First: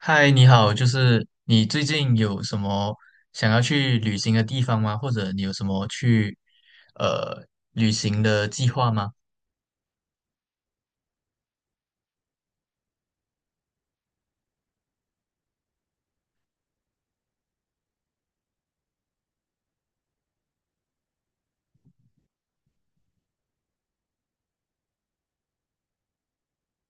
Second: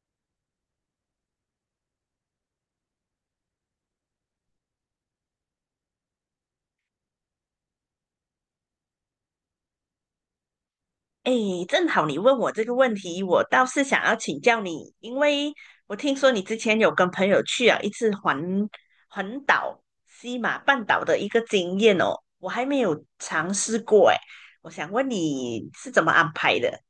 嗨，你好，就是你最近有什么想要去旅行的地方吗？或者你有什么去呃旅行的计划吗？哎，正好你问我这个问题，我倒是想要请教你。因为我听说你之前有跟朋友去一次环岛西马半岛的一个经验哦，我还没有尝试过哎，我想问你是怎么安排的？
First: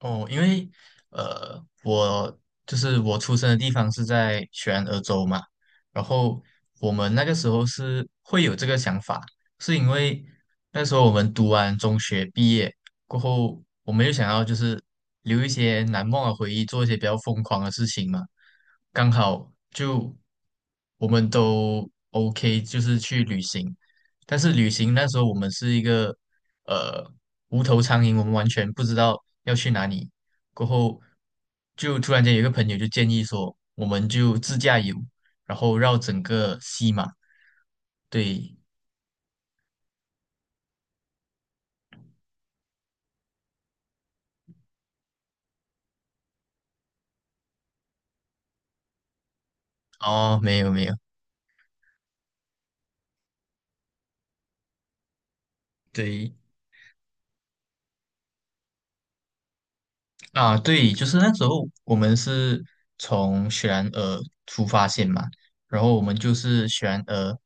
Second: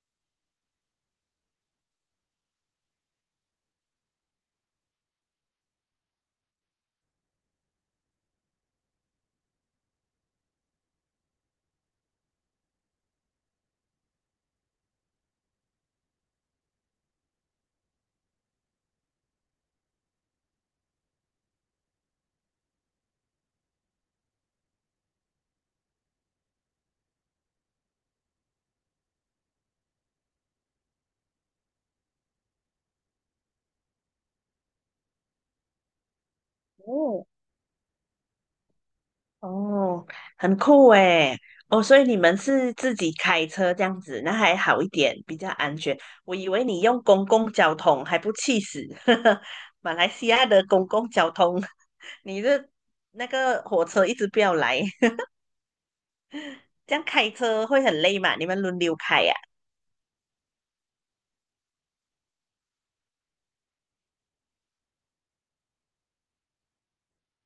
哦，因为呃，我就是我出生的地方是在全俄州嘛，然后我们那个时候是会有这个想法，是因为那时候我们读完中学毕业过后，我们又想要就是留一些难忘的回忆，做一些比较疯狂的事情嘛，刚好就我们都 OK，就是去旅行，但是旅行那时候我们是一个呃无头苍蝇，我们完全不知道要去哪里。过后就突然间有一个朋友就建议说，我们就自驾游，然后绕整个西马。哦，对，哦，很酷诶。哦，所以你们是自己开车这样子，那还好一点，比较安全。我以为你用公共交通还不气死，马来西哦，亚没的有没公有，共交通，你的那个火车一直不要来，对 这样开车会很累嘛？你们轮流开呀、啊，对，就是那时候我们是从雪兰莪出发线嘛，然后我们就是雪兰莪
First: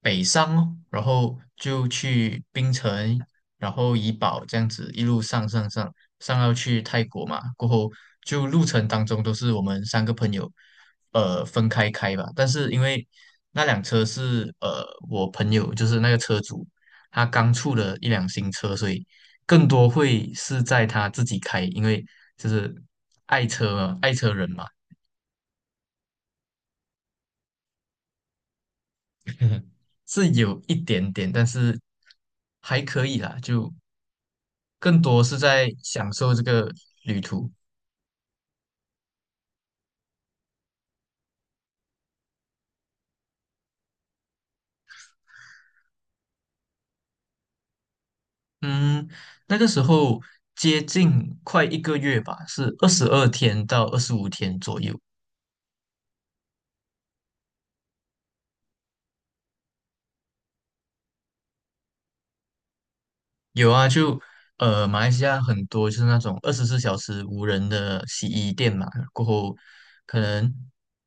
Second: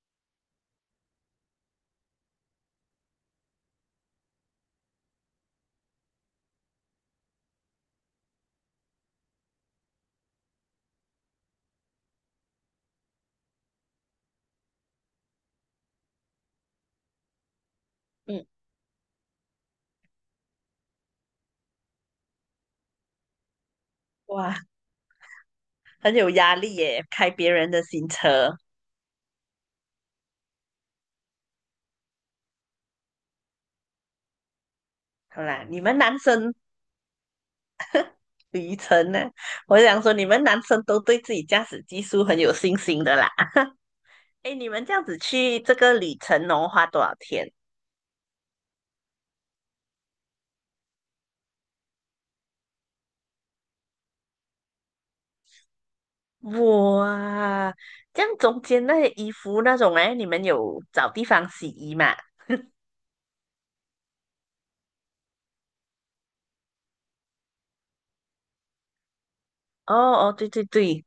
北上哦，然后就去槟城，然后怡保这样子一路上上上上到去泰国嘛，过后就路程当中都是我们三个朋友分开开吧，但是因为那辆车是我朋友就是那个车主，他刚出了一辆嗯，新车，所以更多会是在他自己开，因为就是爱车嘛爱车人哇，嘛。很有压力耶，开别人的新车。是有一点点，但是还可以啦，就更多是好啦，在你们享男受这生个旅途。旅程呢？我想说，你们男生都对自己驾驶技术很有信心的啦。哎，你们这样子去这个里城农花多少天？嗯，那个时候接近快一个月吧，是22天到25天左右。哇，这样中间那些衣服那种哎，你们有找地方洗衣嘛？有啊，就马来西亚很多就是那种24小时无人的洗衣店嘛，过后哦可哦，对能对对。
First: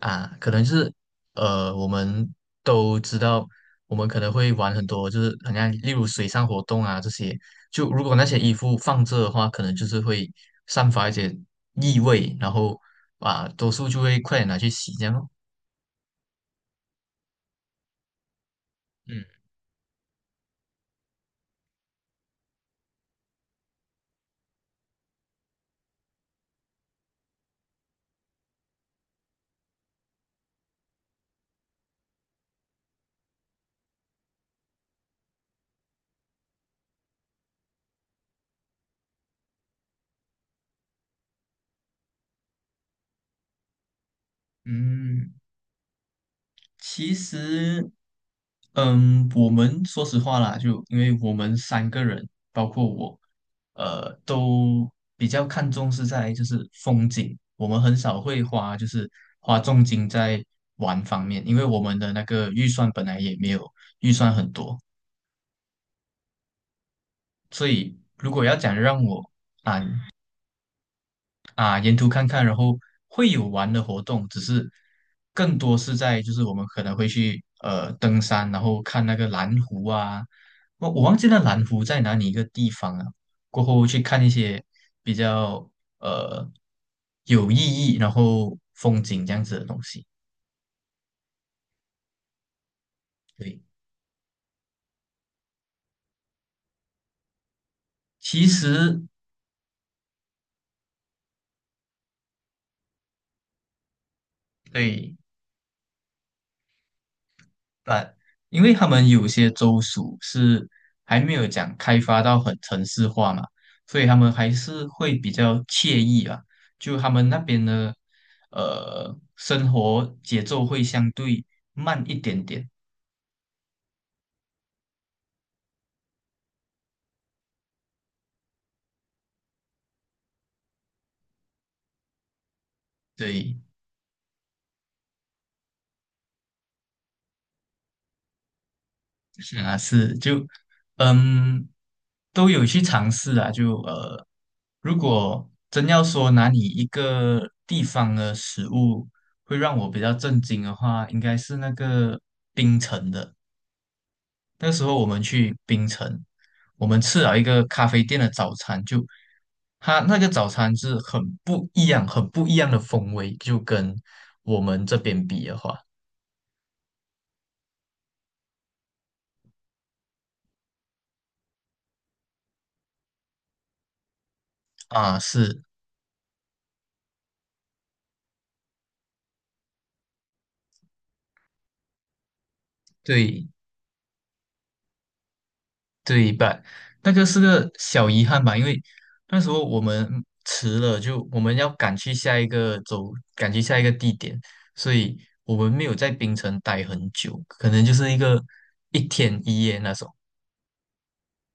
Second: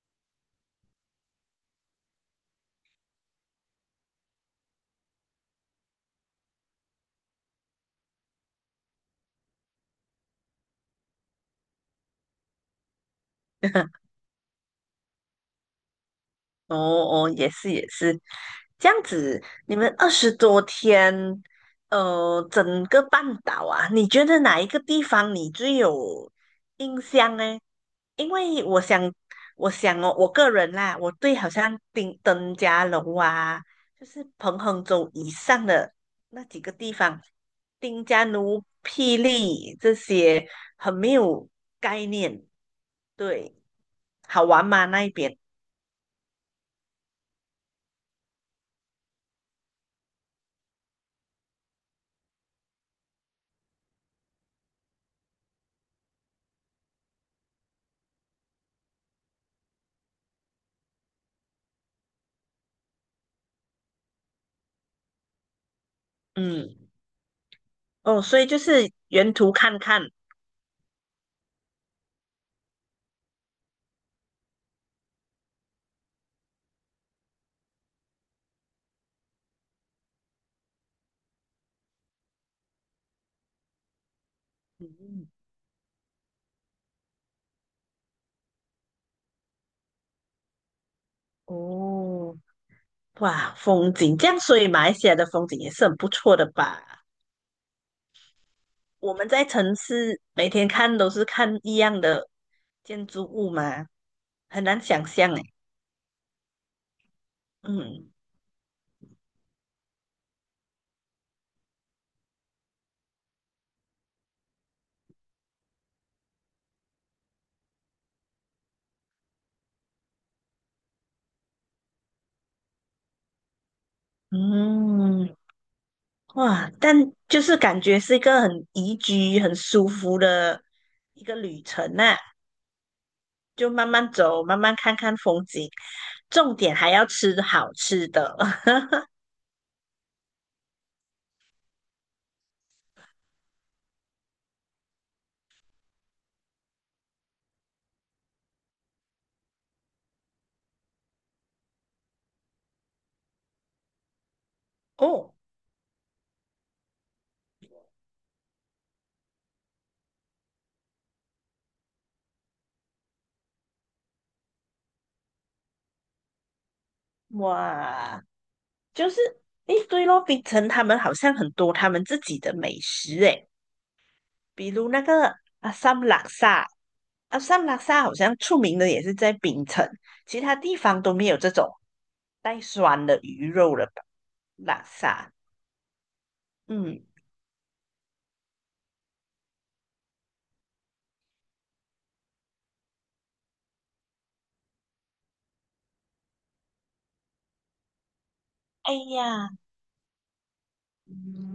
可能就是我们都知道，我们可能会玩很多，就是好像例如水上活动啊这些，就如果那些衣服放着的话，可能就是会散发一些异味，然后啊，多数 就会快点拿去洗这样咯。哦哦，也是也是。这样嗯子，你们20多天，呃，整个半岛啊，你觉得哪一个地方你最有印象呢？因为我想，哦，我个人啦，我对好像丁登嘉楼啊，就是彭亨州以上的那几个地方，丁加奴、霹雳这些很没有概念。对，好玩吗？那一嗯，边？其实，我们说实话啦，就因为我们三个人，包括我，都比较看重是在就是风景，我们很少会花就是花重金在玩方面，因为我们的那个预算本来也没有预算很多，嗯。所以哦，如所果以要就讲是让我原图看啊看。沿途看看，然后会有玩的活动，只是更多是在就是我们可能会去登山，然后看那个蓝湖啊，我忘记那蓝湖在哪里一个地方了，过后去看一些比嗯。较呃有意义，然后风景这样子的东西。哦。哇，对，风景这样，所以马来西亚的风景也是很不错的吧？其实我们在城市每天看都是看一样的建筑物嘛，很难想对，象诶。嗯但因为他们有些州属是还没有讲开发到很城市化嘛，所以他们还是会比较惬意啊。就他们那边的生活节奏会相对慢一点点，嗯。哇，就是感觉是一个很宜居、很舒服的一个旅程呐、对，就慢慢走，慢慢看看风景，重点还要吃好吃的。是啊，是就嗯都有去尝试啊，就如果真要说哪里一个地方的食物会让我比较震惊的话，应该是那个冰城的。那时候我们哦。去槟城，我们吃了一个咖啡店的早餐，就它那个早餐是很不一样、很不一样的风味，就跟我们这边比的话，哇，就是诶，对咯，槟城他们好像很多他们自己的美食诶，比如那啊，个是阿萨姆拉萨，阿萨姆拉萨好像出名的也是在槟城，其他地方都没有这种带酸的对鱼肉了吧拉萨。对半，嗯。那个是个小遗憾吧，因为那时候我们迟了，就我们要赶去下一个地点，所以我们没有在槟城待很久，可能就是一个哎一天呀。一夜那种。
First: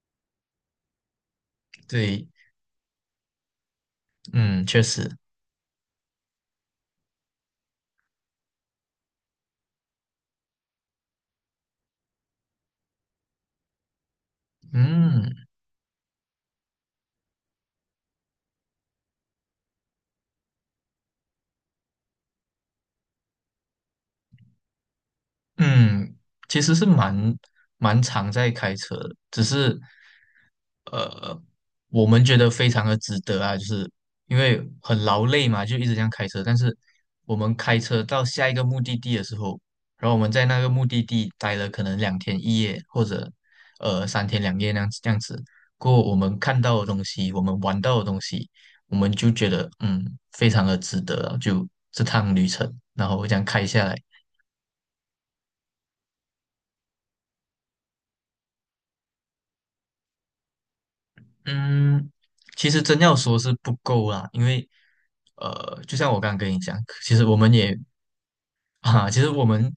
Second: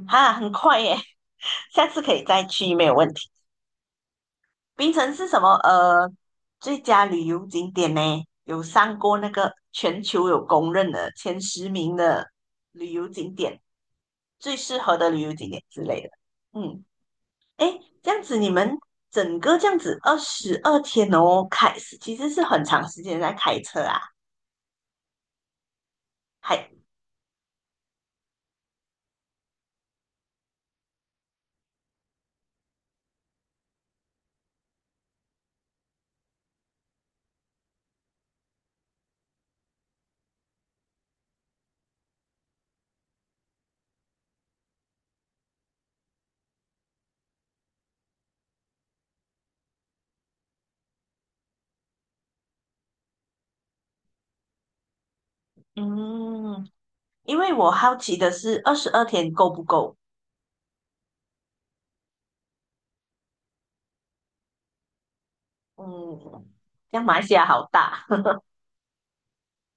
哈，很快耶。下次可以对，再去，没有问题。嗯，确槟实。城是什么？呃，最佳旅游景点呢，有上过那个全球有公认的前10名的旅游景点，最适合的旅游嗯。景点之类的。嗯。诶，这样子你们整个这样子二十二天哦，其实是很长时间在开车啊，嗯，其还实是蛮常在开车的，只是呃，我们觉得非常的值得啊，就是因为很劳累嘛，就一直这样开车。但是我们开车到下一个目的地的时候，然后我们在那个目的地待了可能两天一夜，或者三天两夜那样子这样子。过后我们看到的东西，我们玩到的东西，我们就觉得非常的值得啊，就这趟旅程，然后这样开下来。嗯。因为我好奇的是二十二天够不够？嗯，其实真要说是不够啦，因为就像我刚刚嗯，跟你讲，像其马来实西我亚们好也 大。其实我们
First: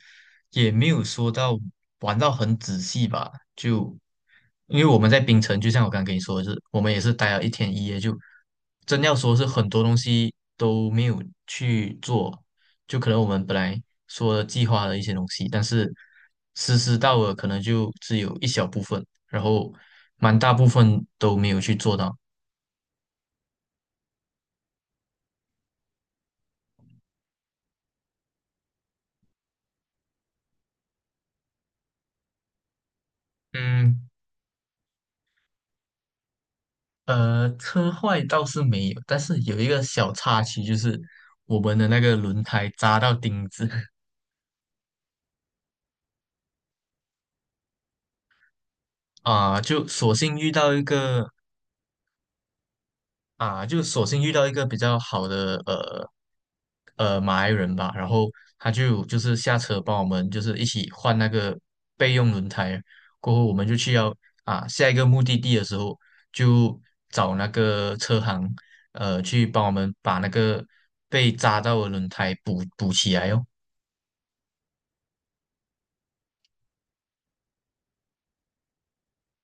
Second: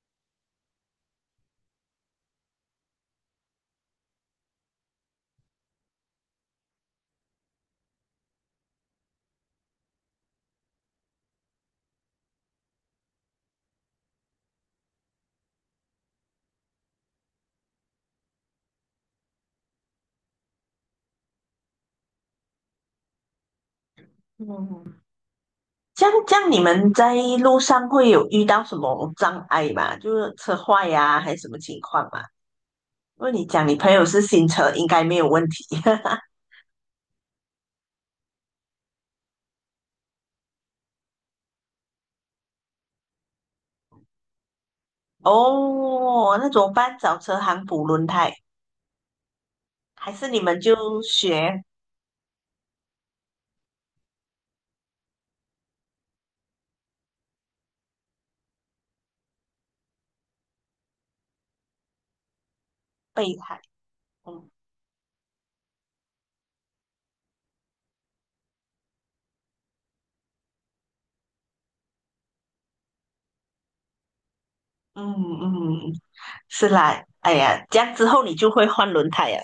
也没有说到玩到很仔细吧，就因为我们在槟城，就像我刚刚跟你说的是，我们也是待了一天一夜，就真要说是很多东西都没有去做，就可能我们本来说计划的一些东西，但是实施到了可能就只有一小部分，然后蛮大部分都没有去做到。嗯。这样这样，你们在路上会有遇到什么障碍吗？就是车坏呀、还是什么情况吗？因为你讲你朋友嗯，是新车，应该没有问题。车坏倒是没有，但是有一个小插曲，就是我们的那个轮胎扎到钉子 哦，那怎么办？找车行补轮胎，啊、就还索是性你遇们到一就个学就索性遇到一个比较好的马来人吧，然后他就是下车帮我们就是一起换那个备用轮胎，过备后我胎？们就去要嗯下一个目的地的时候就找那个车行去帮我们把那个被扎到的轮胎补补起来哦，嗯嗯，是啦。哎呀，这样之后你就会换轮胎呀。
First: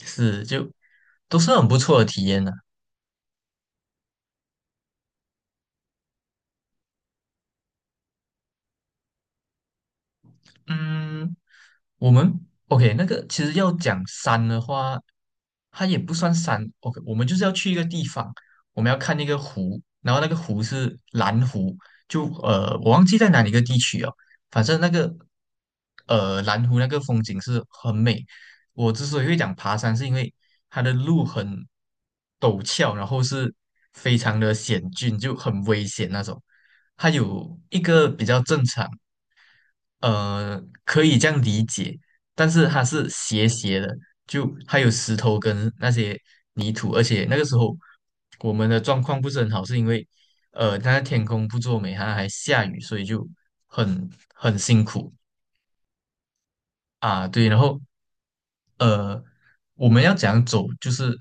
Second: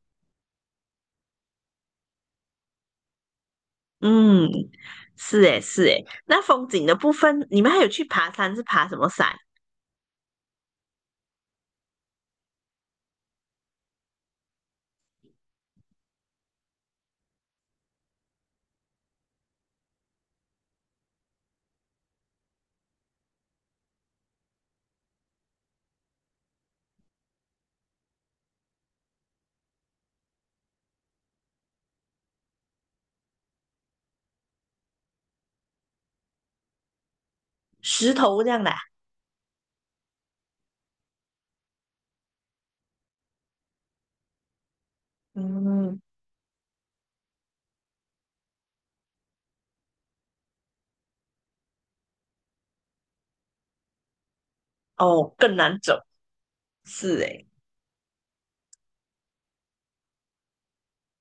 是就都是很不错的体验呢、嗯，是诶是诶。那风景的部分，你们还有去爬山是爬什么山？嗯，我们 OK，那个其实要讲山的话，它也不算山。OK，我们就是要去一个地方，我们要看那个湖，然后那个湖是蓝湖，就我忘记在哪里一个地区哦，反正那个蓝湖那个风景是很美。我之所以会讲爬山，是因为它的路很陡峭，然后是非常的险峻，就很危险那种。它有一个石比较头这样正的啊常。可以这样理解，但是它是斜斜的，就还有石头跟那嗯。些泥土，而且那个时候我们的状况不是很好，是因为它天空不作美，它还下雨，所以就很很辛苦哦，更难走。是啊。诶。对，然后呃，我们要怎样走？就是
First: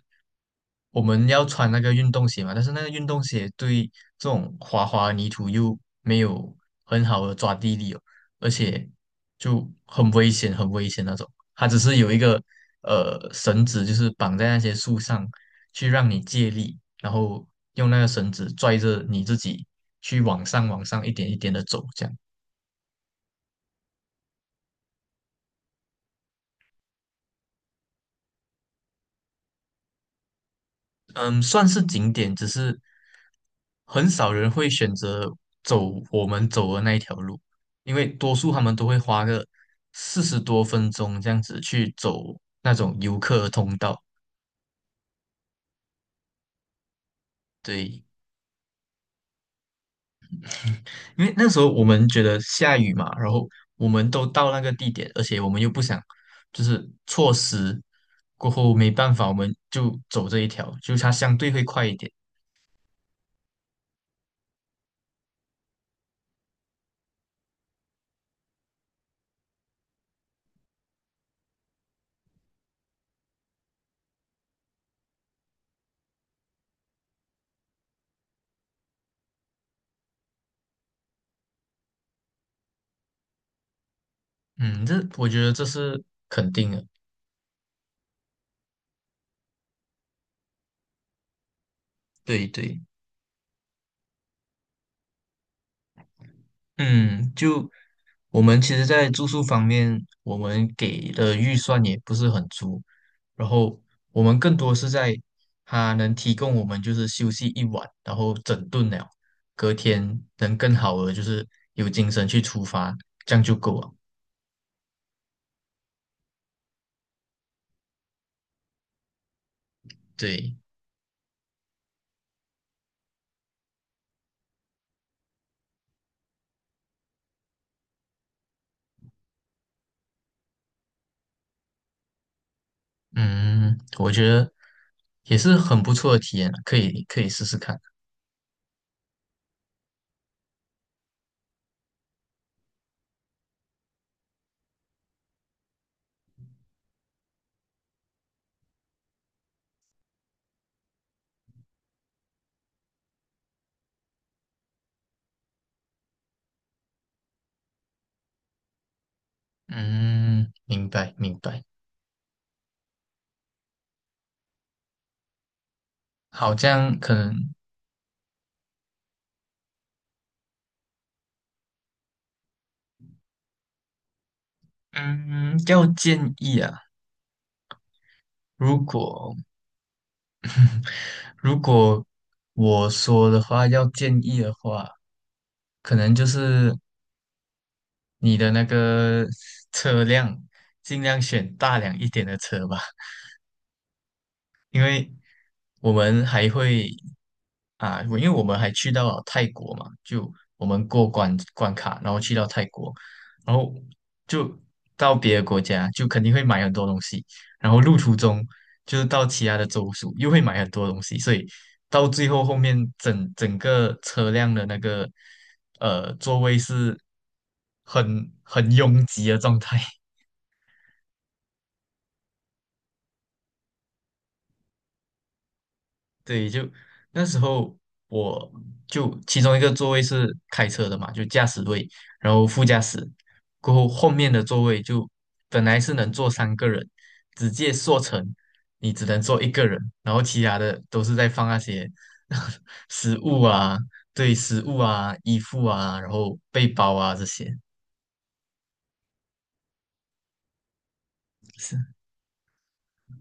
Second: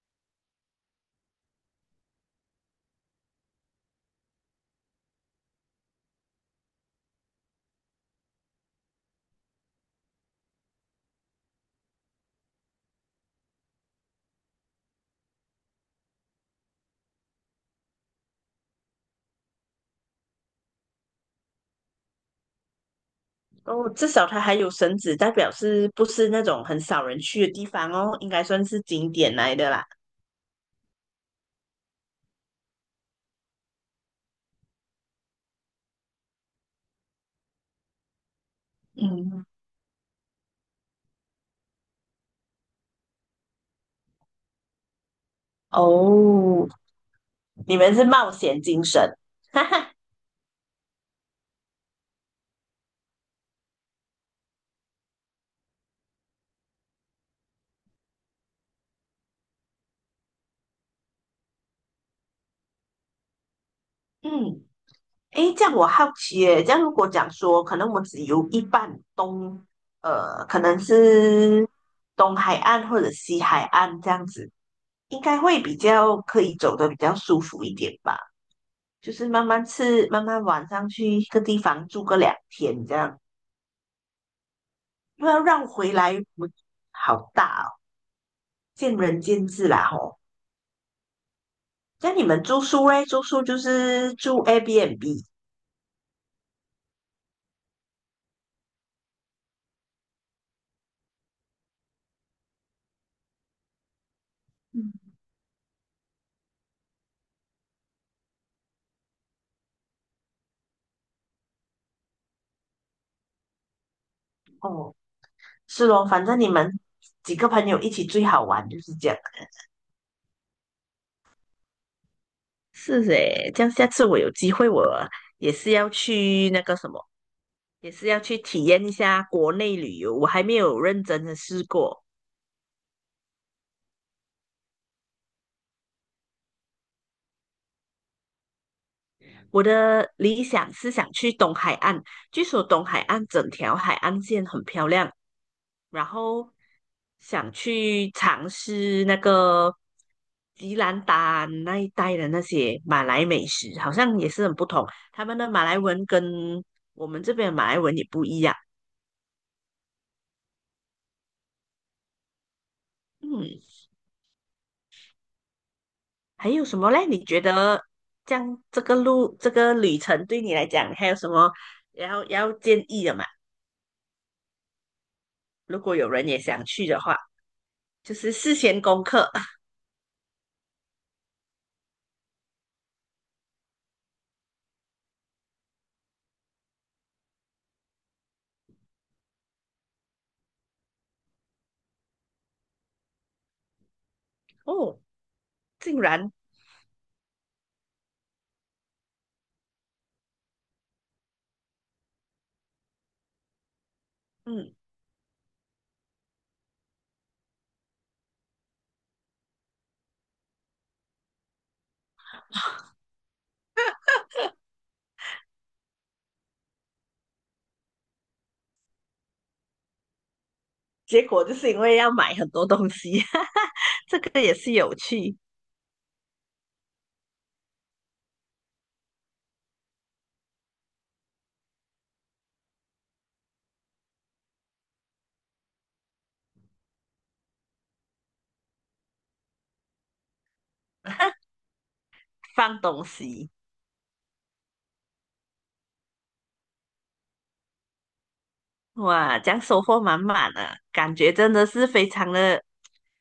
我们要穿那个运动鞋嘛，但是那个运动鞋对这种滑滑泥土又没有很好的抓地力哦，而且就很危险，很危险那种。它只是有一个绳子，就是绑在那些树上，去让你借力，然后用那个绳子拽着你自己去往上、往上一点一点的走，这样。哦，至少它还有绳子，代表是不是那种很少人去的地方哦？应该算是景点来的啦。嗯，算是景点，只是很少人会选择走我们走的那一条路，因为多数他们都会花个嗯。40多分钟这样子去走那种游客通道。哦，你们对，是冒险精神。哈哈。因为那时候我们觉得下雨嘛，然后我们都到那个地点，而且我们又不想就是错失，过后没办法，我们就走这一条，就它相对会快一点。嗯。诶，这样我好奇耶，这样如果讲说，可能我只游一半东，呃，可能是东海岸或者西海岸这样子，应该会比较可以走的比较舒服一点吧。就是慢慢吃，慢慢晚上去一个地方住个2天这样。嗯，这我又要觉得这让回是来，我肯定的。好大哦，见仁见智啦吼。那你们对住对。宿嘞？住宿就是住 Airbnb。 嗯，就我们其实，在住宿方面，我们给的预算也不是很足，然后我们更多是嗯。在它能提供我们就是休息一晚，然后整顿了，隔天能更好的就是有精神去出发，这样就够了。哦，是咯，反正你们几个朋友一起最好玩就是这样。对，是诶，这样下次我有机会，我也是要去那个什么，也是要去体验一下国内旅游。我还没有认真的试过。嗯，我觉得也是很不错的体验了可以试试看。我的理想是想去东海岸，据说东海岸整条海岸线很漂亮，然后想去尝试那个吉兰丹那一带的那些马来美食，好像也是很不同。他们的马来文跟我们这边的马来文也不一样。嗯，明白明白。嗯。还好，有这什么样嘞？可你觉能，得这样这个路这个旅程对你来讲还有什么要建议的吗？嗯，如要果有人建也议想啊。去的话，就是事如先功课。 果如果我说的话，要建议的话，可能就是你的那个 车辆尽量选大辆一点的车吧。因哦，为我竟们然还会啊，我因为我们还去到了泰国嘛，就我们过关关卡，然后去到泰国，然后就嗯。到别的国家，就肯定会买很多东西，然后路途中就是到其他的州属又会买很多东西，所以到最后后面整个车辆的那个座位是很拥挤的状态。结果就是因为要买很多东西。这个也是有趣。对，就那时候我就其中一个座位是开车的嘛，就驾驶位，然后副驾驶，过后后面的座位就本来是能坐三个人，直接缩成你只能坐一个人，然后其他的都是在放那些 放 东食物西。啊，对，食物啊，衣服啊，然后背包啊这些，哇，这样收获满满的，感觉真的是是，非常的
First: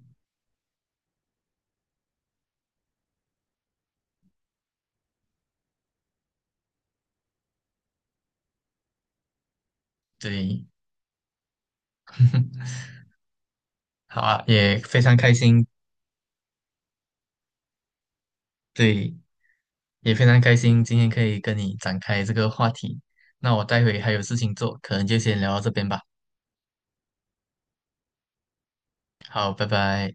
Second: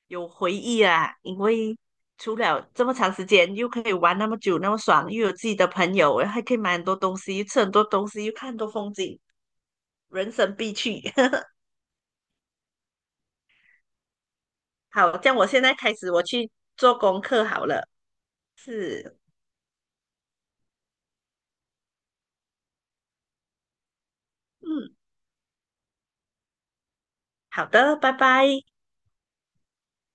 有回忆啊！因为除了这么长时间，又可以玩那么久，那么爽，又有自己的朋友，还可以买很多东西，吃很多东西，又看很多风景，人生对，必去。好啊，也非常好，这开样我现心，在开始我去做功课好了。对，是。也非常开心今天可以跟你展开这个话题。那我待会还有事情做，嗯，可能就先聊到这边吧。好的，拜拜。好，拜拜。